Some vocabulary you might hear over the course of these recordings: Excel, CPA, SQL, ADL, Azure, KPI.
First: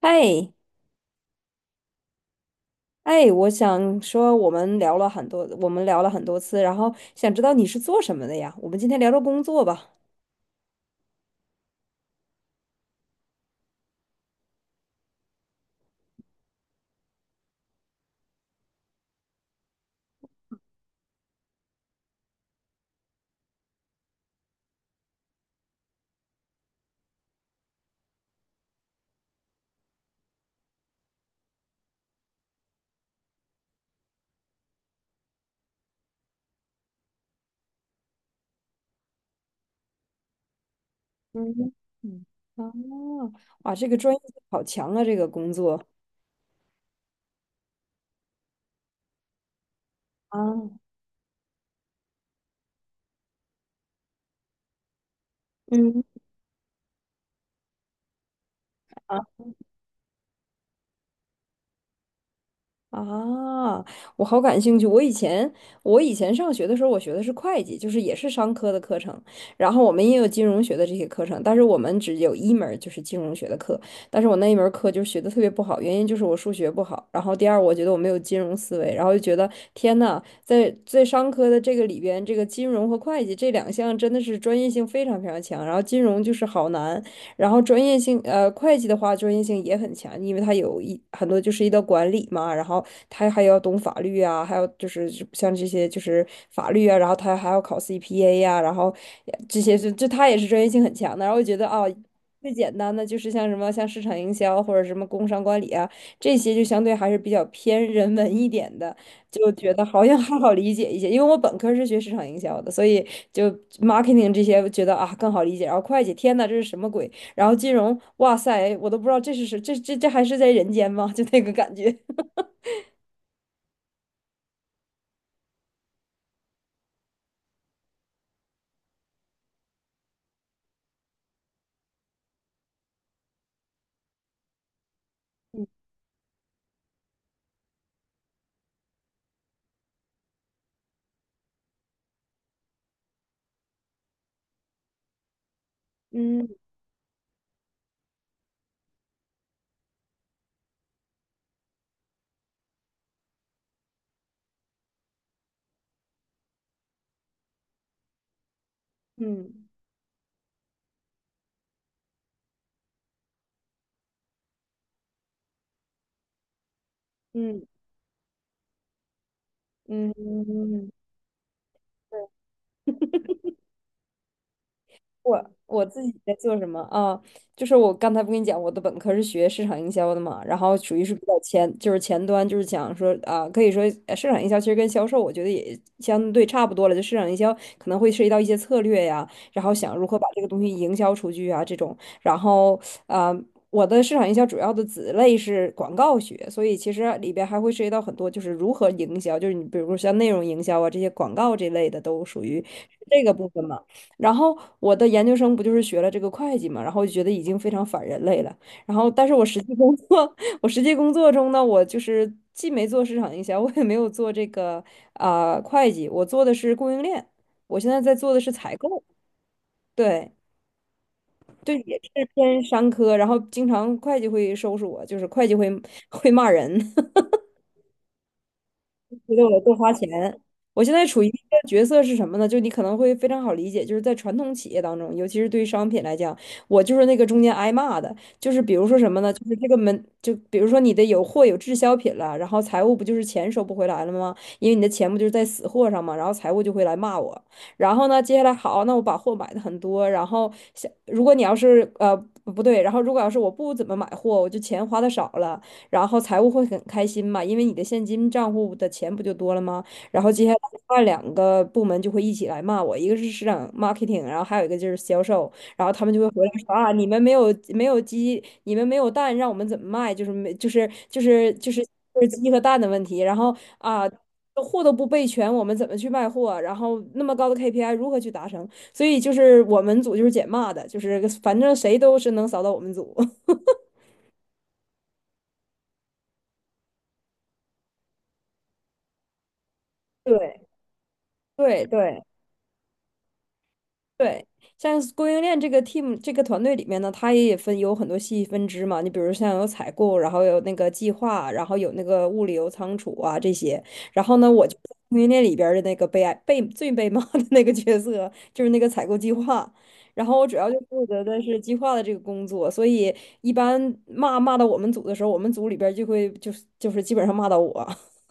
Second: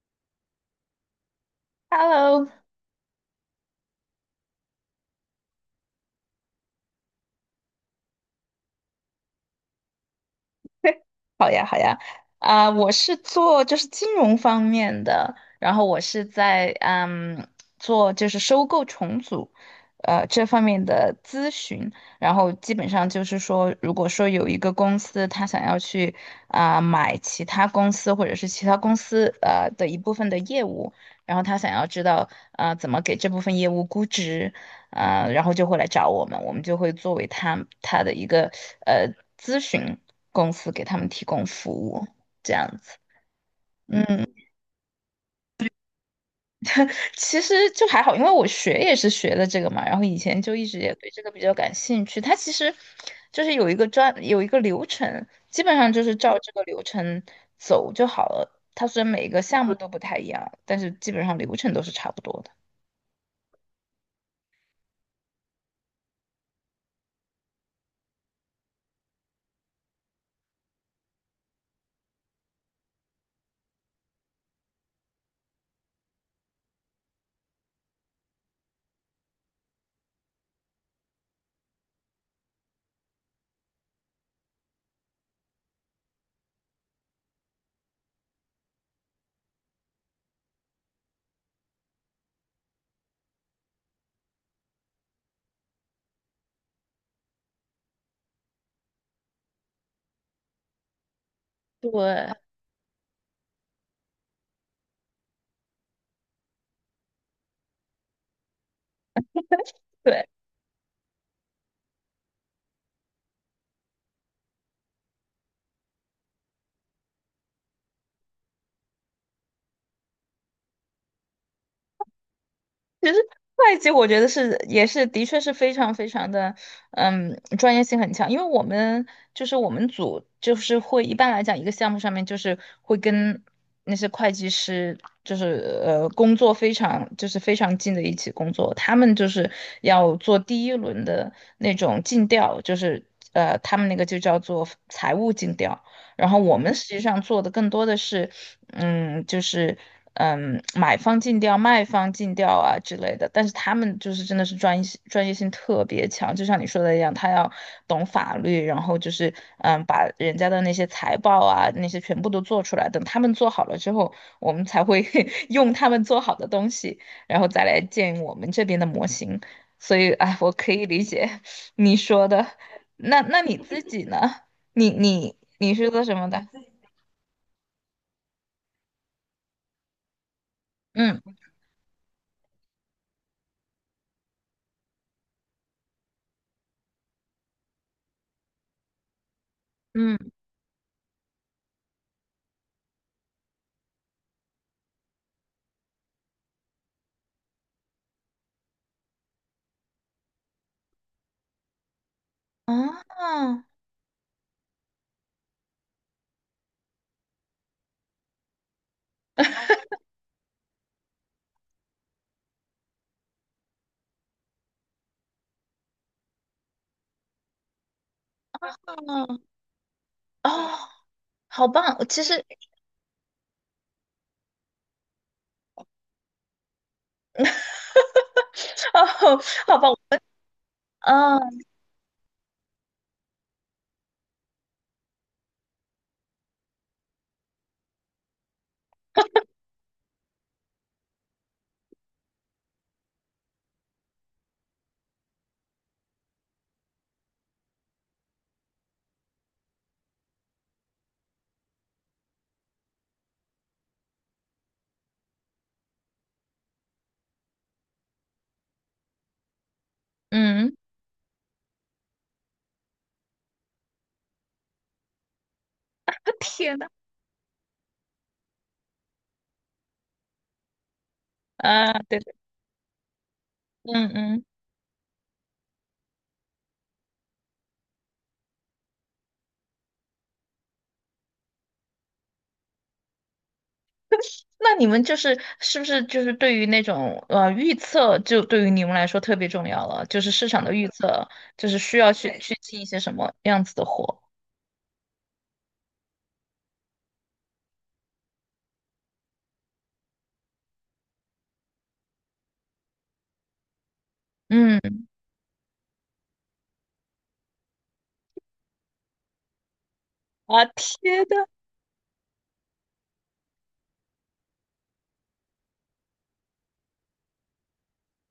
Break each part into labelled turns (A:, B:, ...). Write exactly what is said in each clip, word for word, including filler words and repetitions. A: 哎
B: Hello，
A: 哎，我想说，我们聊了很多，我们聊了很多次，然后想知道你是做什么的呀？我们今天聊聊工作吧。
B: 好呀，好呀，啊、我是做就是金融方面的，然后我是在嗯做就是收购重组，呃这方面的咨询。然后基本上就是说，如果说有一个公司他想要去啊、买其他公司或者是其他公司呃的一部分的业务，然后他想要知道啊、呃怎么给这部分业务估值。啊，然后就会来找我们，我们就会作为他他的一个呃咨询公司给他们提供服
A: 嗯
B: 务，
A: 嗯，
B: 这
A: 啊，
B: 样子。
A: 哇，这个专业
B: 嗯，
A: 性好强啊，这个工作。
B: 其实就还好，因为我学也是学的这个嘛，然后以前就一直
A: 啊，
B: 也对这个比较感兴趣。它其实就是有一个专有一个流程，基本上
A: 嗯。
B: 就是照这个流程走就好了。它虽然
A: 啊。
B: 每一个项目都不太一样，但是基本上流程都是差不多的。
A: 啊，我好感兴趣。我以前我以前上学的时候，我学的是会计，就是也是商科的课程。然后我们也有金融学的这些课程，但是我们只有一门儿就是金融学的课。但是我那一门儿课就学的特别不好，原因就是我数学不好。然后第二，我觉得我没有金融思维，然后就觉得天呐，在在商科的这个里边，这个金融和会计这两项真的是专业性非常非常强，然后金融就是好难。然后专业性，呃，会计的话专业性也很强，因为他有一很多就是一道管理嘛，然后他还要懂法律啊，还有就是像这些就是法律啊，然后他还要考 C P A 呀、然后这些是就他也是专业性很强的。然后我觉得啊，
B: 对，
A: 最简单的就是像什么像市场营销或者什么工商管理啊，这些就相对还是比较偏人文一点的，就觉得好像
B: 对。
A: 还好理解一些。因为我本科是学市场营销的，所以就 marketing 这些觉得啊更好理解。然后会计，天呐，这是什么鬼？然后金融，哇塞，我都不知道这是谁，这这这还是在人间吗？就那个感觉。
B: 其实会计我觉得是也是的确是非常非常的，嗯，专业性很强。因为我们就是我们组就是会一般来讲一个项目上面就是会跟那些会计师就是 呃工作非常就是非常近的一起工作，他们就是要做第一轮的那种尽调，就是呃他们那个就叫做财务尽调。然后
A: 嗯
B: 我们实际上做的更多的是，嗯，就是嗯，买方尽调、卖方尽调啊之类的。但是他们就是真的是专业性专业性特别强，就像你说的一样，他要懂法律，然后就是
A: 嗯
B: 嗯，把人家的那些财报啊那些全部都做出来。等他们做好了之后，我们才会 用他们做好的东西，然后再
A: 嗯
B: 来建我们这边的模型。所
A: 嗯
B: 以，哎，我可
A: 嗯
B: 以
A: 嗯。
B: 理解 你说的。那那你自己呢？你你
A: 我
B: 你
A: 我
B: 是
A: 自
B: 做
A: 己
B: 什么
A: 在
B: 的？
A: 做什么啊？就是我刚才不跟你讲，我的本科是学市场营销的嘛，然后属于是比较
B: 嗯
A: 前，就是前端，就是讲说啊，可以说呃市场营销其实跟销售，我觉得也相对差不多了。就市场营销可能会涉及到一些策略呀，然后想如何把
B: 嗯，
A: 这个东西营销出去啊这种。然后啊，呃我的市场营销主要的子类是广告学，所以其实里边还会涉及到很多，就是如何营销，就是你比如说像内容营销啊这些广告这类的都属于这
B: 啊
A: 个部分嘛。然后我的研究生不就是学了这个会计嘛，然后就觉得已经非常反人类了。然后，但是我实际工作，我实际工作中呢，我就是既没做市场营销，我也没有做这个啊、会计，我做的是供应链。我现在在做的是采购，
B: 啊，
A: 对
B: 哦，好
A: 对，
B: 棒！
A: 也
B: 其
A: 是
B: 实
A: 偏商科。然后经常会计会收拾我，就是会计会会骂人。
B: 哦，
A: 为了多
B: 好
A: 花
B: 棒
A: 钱。我现在处于一
B: 啊，
A: 个角色是什么呢？就你可能会非常好理解，就是在传统企业当中，尤其是对于商品来讲，我就是那个中间挨骂的。就是比如说什么呢？就是这个门，就比如说你的有货有滞销品了，然后财务不就是钱收不回来了吗？因为你的钱不就是在死货上嘛，然后财务就会来骂我。然后呢，接下来好，那我把货买的很多，然后想如果你要是呃不对，然后如果要是我不怎么买货，我就钱花的少了。然后财务会很开心嘛，因为你的现金账户的钱不就多了吗？然后接下来
B: 嗯，
A: 另外两个部门就会一起来骂我，一个是市场 marketing，然后还有一个就是销售，然后他们就会 回来说
B: 天呐，
A: 啊，你们没有没有鸡，你们没有蛋，让我们怎么卖？就是没就是就是就是
B: 啊，对
A: 就是
B: 对，
A: 鸡和蛋的问题，然后啊。
B: 嗯嗯。
A: 货都不备全，我们怎么去卖货啊？然后那么高的 K P I 如何去达成？所以就是我们组就是捡骂的，就是反正谁都是能扫到我们组。
B: 那你们就是是不是就是对于那种呃预测，就对于你们来说特别重要了？就是市场
A: 对
B: 的预测，就是
A: 对
B: 需要
A: 对，
B: 去去进一些什么样子的货？
A: 对，像是供应链这个 team 这个团队里面呢，它也分有很多细分支嘛。你比如像有采购，然后有那个计划，然后有那个物流仓储啊这些。然后呢，我就在
B: 嗯，
A: 供应链里边儿的那个被爱被最被骂的那个角色，就是那个采购计划。然后我主
B: 啊，
A: 要就负责
B: 天
A: 的
B: 呐，
A: 是计划的这个工作，所以一般骂骂到我们组的时候，我们组里边儿就会就是就是基本上骂到我。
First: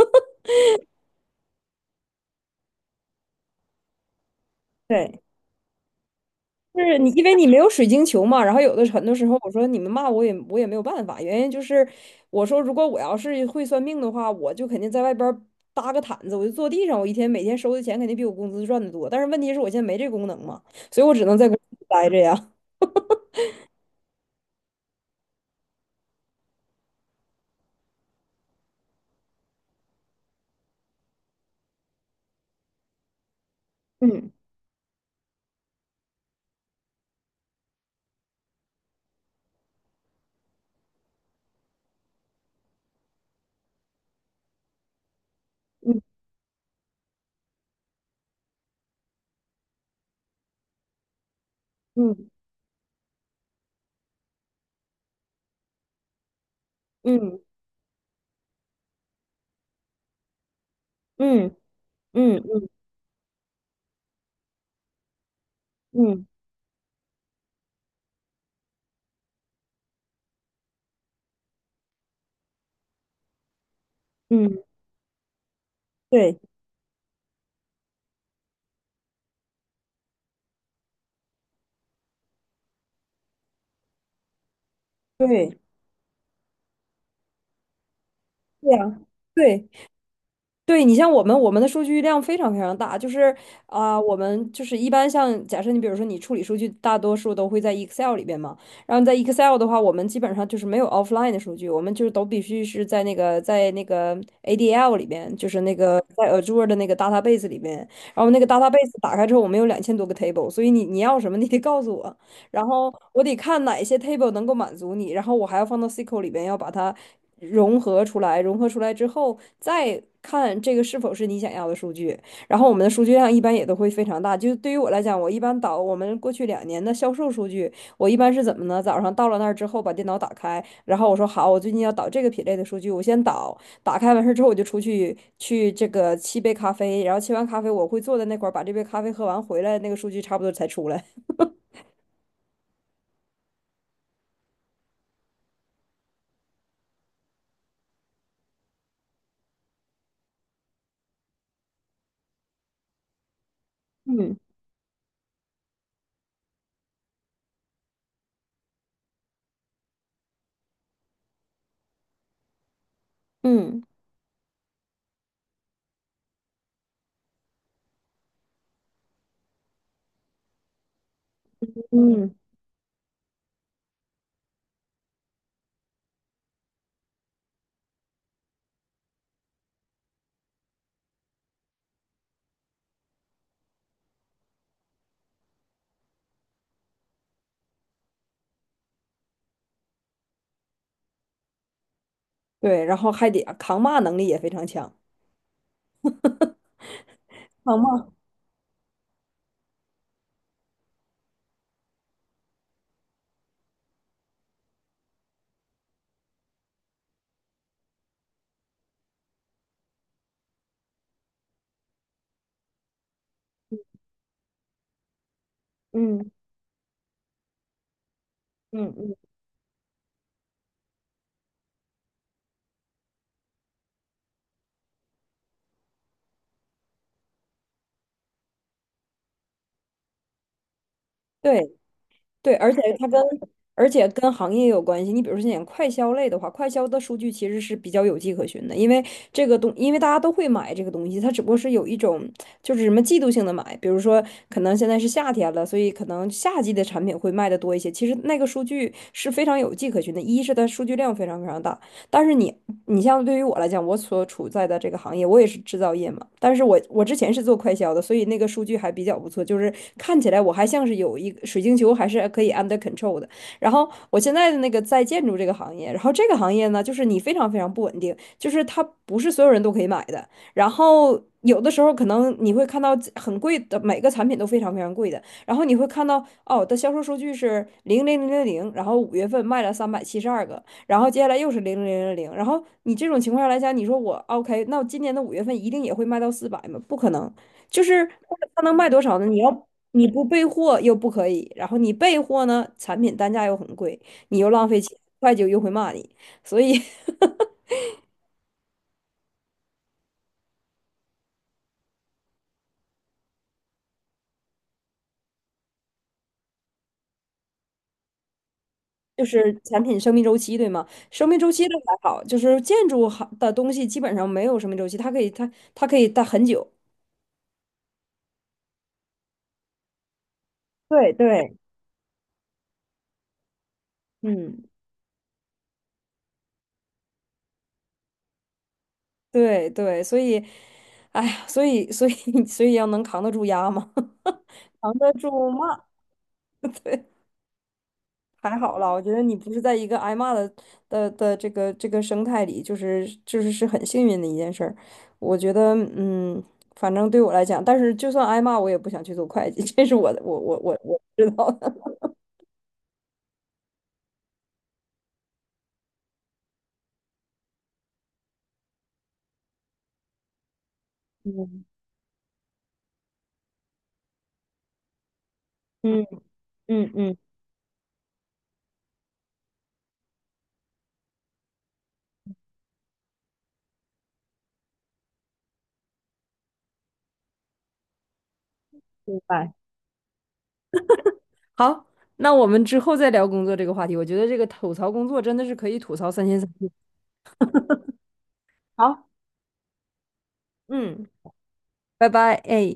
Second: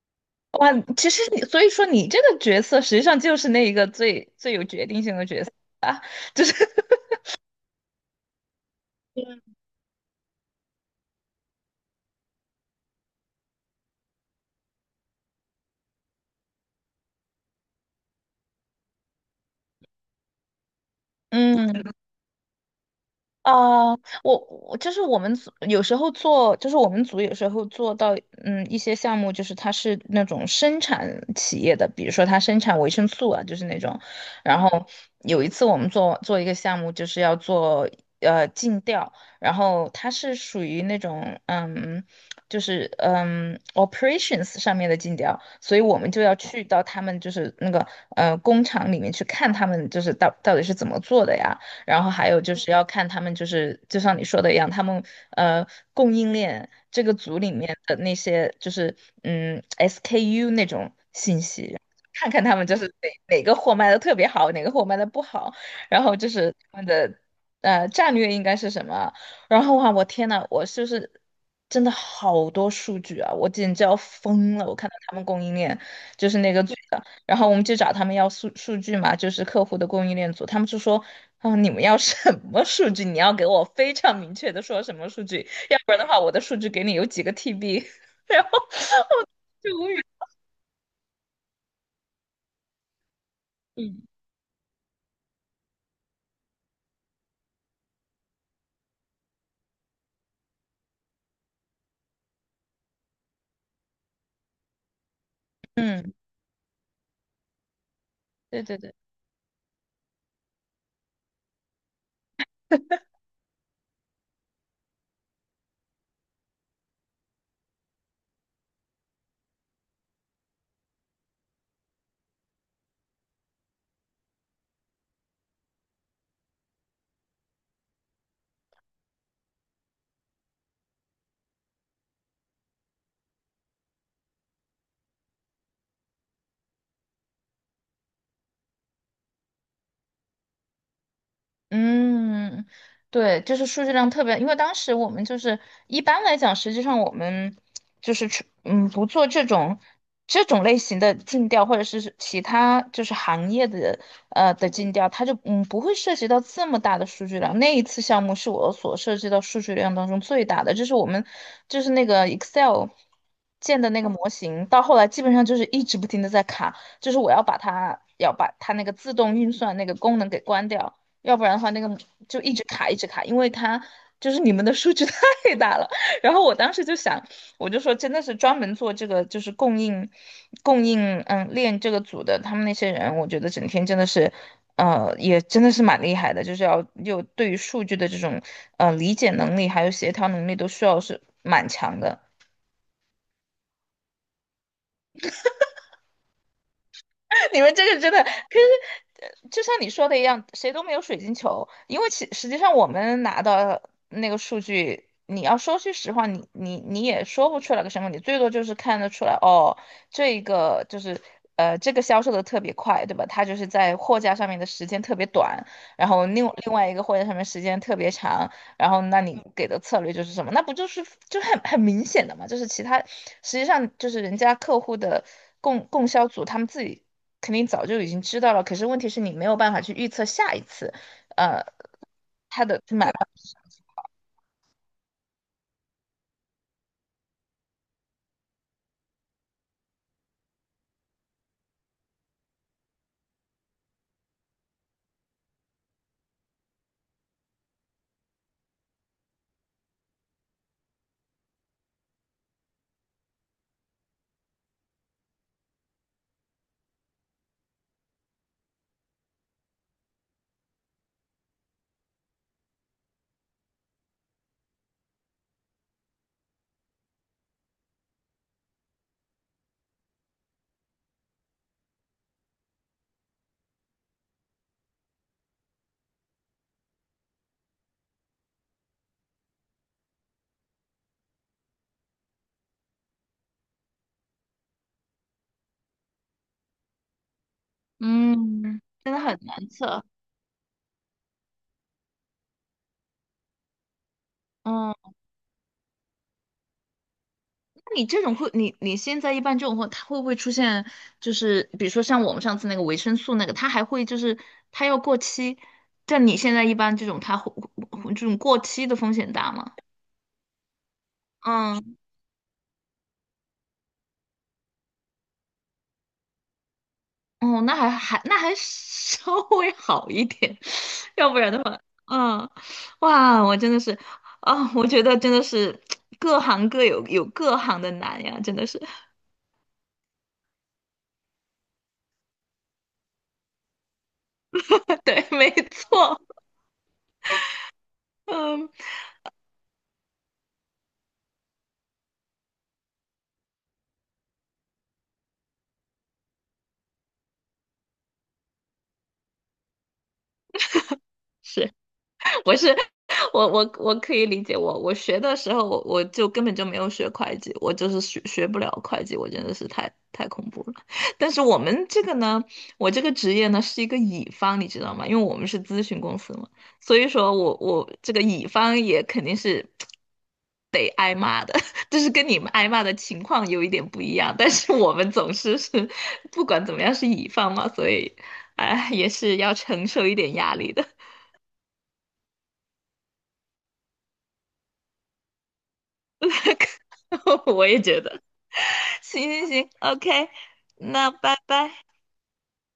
B: 哇，其实你，所以说你这个角色实际上就是那一个最最有决定性
A: 对。
B: 的角色啊，就是，
A: 就是你，因为你没有水晶球嘛，然后有的很多时候
B: 嗯，
A: 我说你们骂我也我也没有办法，原因就是我说如果我要是会算命的话，我就肯定在外边儿搭个毯子，我就坐地上，我一天每天收的钱肯定比我工资赚的多，但是问题是我现在没这功能嘛，所以我只能在公司
B: 嗯，
A: 待着呀。
B: 啊，我我就是我们组有时候做，就是我们组有时候做到，嗯，一些项目就是它是那种生产企业的，比如说它生产维生素啊，就是那种。
A: 嗯
B: 然后有一次我们做做一个项目，就是要做呃尽调，然后它是属于那种嗯，就是嗯 operations 上面的尽调，所以我们
A: 嗯
B: 就要去到他们就是那个呃工厂里面去看他们就是到到底是怎么做的呀。然后
A: 嗯
B: 还有就是要看他们，就是就像你说的一样，他们呃供应链这个组
A: 嗯
B: 里面的那些就是嗯 S K U 那种信
A: 嗯
B: 息，看
A: 嗯
B: 看他们
A: 嗯
B: 就是哪哪个货卖的特别好，哪个货卖的不好，然后
A: 嗯
B: 就是他们的呃战略应该是什么。然后啊，我天呐，我就是真的好多数据啊，我简直要疯
A: 嗯，
B: 了！我看到他们供应链就是
A: 对
B: 那个。组的。然后我们就找他们要数数据嘛，就是客户的供应链组，他们就说，啊，你们要什么数据？你要给我非常明确的说什么数据，
A: 对
B: 要不然的话，我的数据给你有几个 T B,然后
A: 对呀，
B: 我
A: 对。
B: 就无语。
A: 对你像我们，我们的数据量非常非常大，就是啊、
B: 嗯
A: 我们就是一般像假设你比如说你处理数据，大多数都会在 Excel 里边嘛，然后在 Excel 的话，我们基本上就是没有 offline 的数据，我们就是都必须是在那个在那个 A D L 里边，就是那个
B: 嗯，
A: 在 Azure 的那个 database 里边，然后那个
B: 对对对。
A: database 打开之后，我们有两千多个 table，所以你你要什么你得告诉我。然后我得看哪一些 table 能够满足你，然后我还要放到 S Q L 里边，要把它融合出来。融合出来之后，再看这个是否是你想要的数据。然后我们的数据量一般也都会非常大。就对于我来讲，我一般导我们过去两年的销售数据，我一般是怎么呢？早上到了那儿之后，把电脑打开，然后我说好，我最近要导这个品类的数据，我先导。打开完事之后，我就出去去这个沏杯咖啡，然后沏完咖啡，我会坐在那块儿把这杯咖啡喝完，回来那个数据差不多才出来。
B: 嗯，对，就是数据量特别，因为当时我们就是一般来讲，实际上我们就是去嗯不做这种这种类型的尽调，或者是其他就是行业的
A: 嗯
B: 呃的尽调，它就嗯不会涉及到这么大的数据量。那一次项目是我所涉及到数据量当中最大的，就是我们就是那个 Excel
A: 嗯。
B: 建的那个模型，到后来基本上就是一直不停的在卡，就是我要把它要把它那个自动运算那个功能给关掉。要不然的话那个
A: 嗯，
B: 就一直卡一直卡，因为他就是你们的数据 太大了。然后我当时就想，我就说真的是专门做这个就是供应供应嗯链这个组的他们那些人，我觉得整天真的是。呃，也真的是蛮厉害的，就是要有对于数据的这种呃理解能力，还有协调能力，都需要是蛮强的。
A: 对，然后还得扛骂能力也非常强。
B: 你们
A: 扛
B: 这个真
A: 骂，
B: 的，可是呃就像你说的一样，谁都没有水晶球，因为其实际上我们拿到那个数据，你要说句实话，你你你也说不出来个什么，你最多就是看得出来，哦，这个就是呃这个销售的特别快，对吧？它就是在货架上面的时间特别短，然后
A: 嗯
B: 另另外一个货架上面时间特别长，然
A: 嗯
B: 后
A: 嗯，
B: 那你给的策略就是什么？那不就是就很很明显的嘛？就是其他实际上就是人家客户的供供销组他们自己肯定早就已经知道了。可是问题是你没有办法去预测下一次，
A: 对
B: 呃，
A: 对，
B: 他
A: 而且
B: 的
A: 它
B: 买卖
A: 跟而且跟行业也有关系。你比如说，像快消类的话，快消的数据其实是比较有迹可循的，因为这个东，因为大家都会买这个东西，它只不过是有一种就是什么季度性的买，比如说可能现在是夏天了，所以可能夏季的产品会卖的多一些。其实那个数据是非常有迹可循的，一是它数据量非常非常大。但是你，你像对于我来讲，我所处在的这个行业，我也是制造业嘛。但是我我之前是做快销的，所以那个数据还比较不错，就是看起来我还像是有一个水晶球，还是可以 under control 的。然后我现在的那个在建筑这个行业，然后这个行业呢，就是你非常非常不稳定，就是它不是所有人都可以买的。然后有的时候可能你会看到很贵的，每个产品都非常非常贵的。然后你会看到哦，的销售数据是零零零零零，然后五月份卖了三百七十二个，然后接下来又是零零零零零，然后你这种情况下来讲，你说我 OK，那我今年的五月份一定也会卖到四百吗？不可能，就是它能
B: 嗯，
A: 卖多
B: 真
A: 少
B: 的
A: 呢？你
B: 很
A: 要
B: 难测。
A: 你不备货又不可以，然后你备货呢，产品单价又很贵，你又浪费钱，
B: 嗯，
A: 会计又会骂你，所以
B: 那你这种会，你你现在一般这种会，它会不会出现，就是比如说像我们上次那个维生素那个，它还会就是它要过期，但你现在一般这种它会这种过期的风
A: 就
B: 险大
A: 是
B: 吗？
A: 产品生命周期，对吗？生命周期都还
B: 嗯。
A: 好，就是建筑好的东西基本上没有生命周期，它可以它它可以待很久。
B: 哦，那还还那还 稍微好一点，
A: 对
B: 要不然
A: 对，
B: 的话，嗯，哇，我真的是，
A: 嗯。
B: 啊、我觉得真的是各行各有有各行的难呀，真的是，
A: 对对，所以，哎呀，所以所以 所以要能扛得住压嘛，扛 得
B: 对，没
A: 住骂，
B: 错，
A: 对，还
B: 嗯。
A: 好啦。我觉得你不是在一个挨骂的的的这个这个生态里，就是就是是很幸运的一件事儿。我觉得，嗯，反正对我来讲，但是就算挨骂，我也不想去做会计，这是我的，我我我我知道的。
B: 是。不是，我我我可以理解我，我学的时候我我就根本就没有学会计，我就是学学不了会计，我真的是太太恐怖了。但是我
A: 嗯，
B: 们这个呢，我这个职业呢是一个乙方，你知道吗？因为我们是咨询
A: 嗯
B: 公司嘛，
A: 嗯
B: 所以
A: 嗯，
B: 说我我这个乙方也肯定是得挨骂的，就是跟你们挨骂的情况有一点不一样，但是我们总是是不管怎么样是乙方嘛，所以哎也
A: 明
B: 是
A: 白。
B: 要承受一点压力的。
A: 好，那我们之后再聊工作这个话题。我觉得这个吐槽工作真的是可以吐槽三天三夜。
B: 我也觉得。
A: 好，
B: 行行行，OK,
A: 嗯，
B: 那拜拜。
A: 拜拜，哎。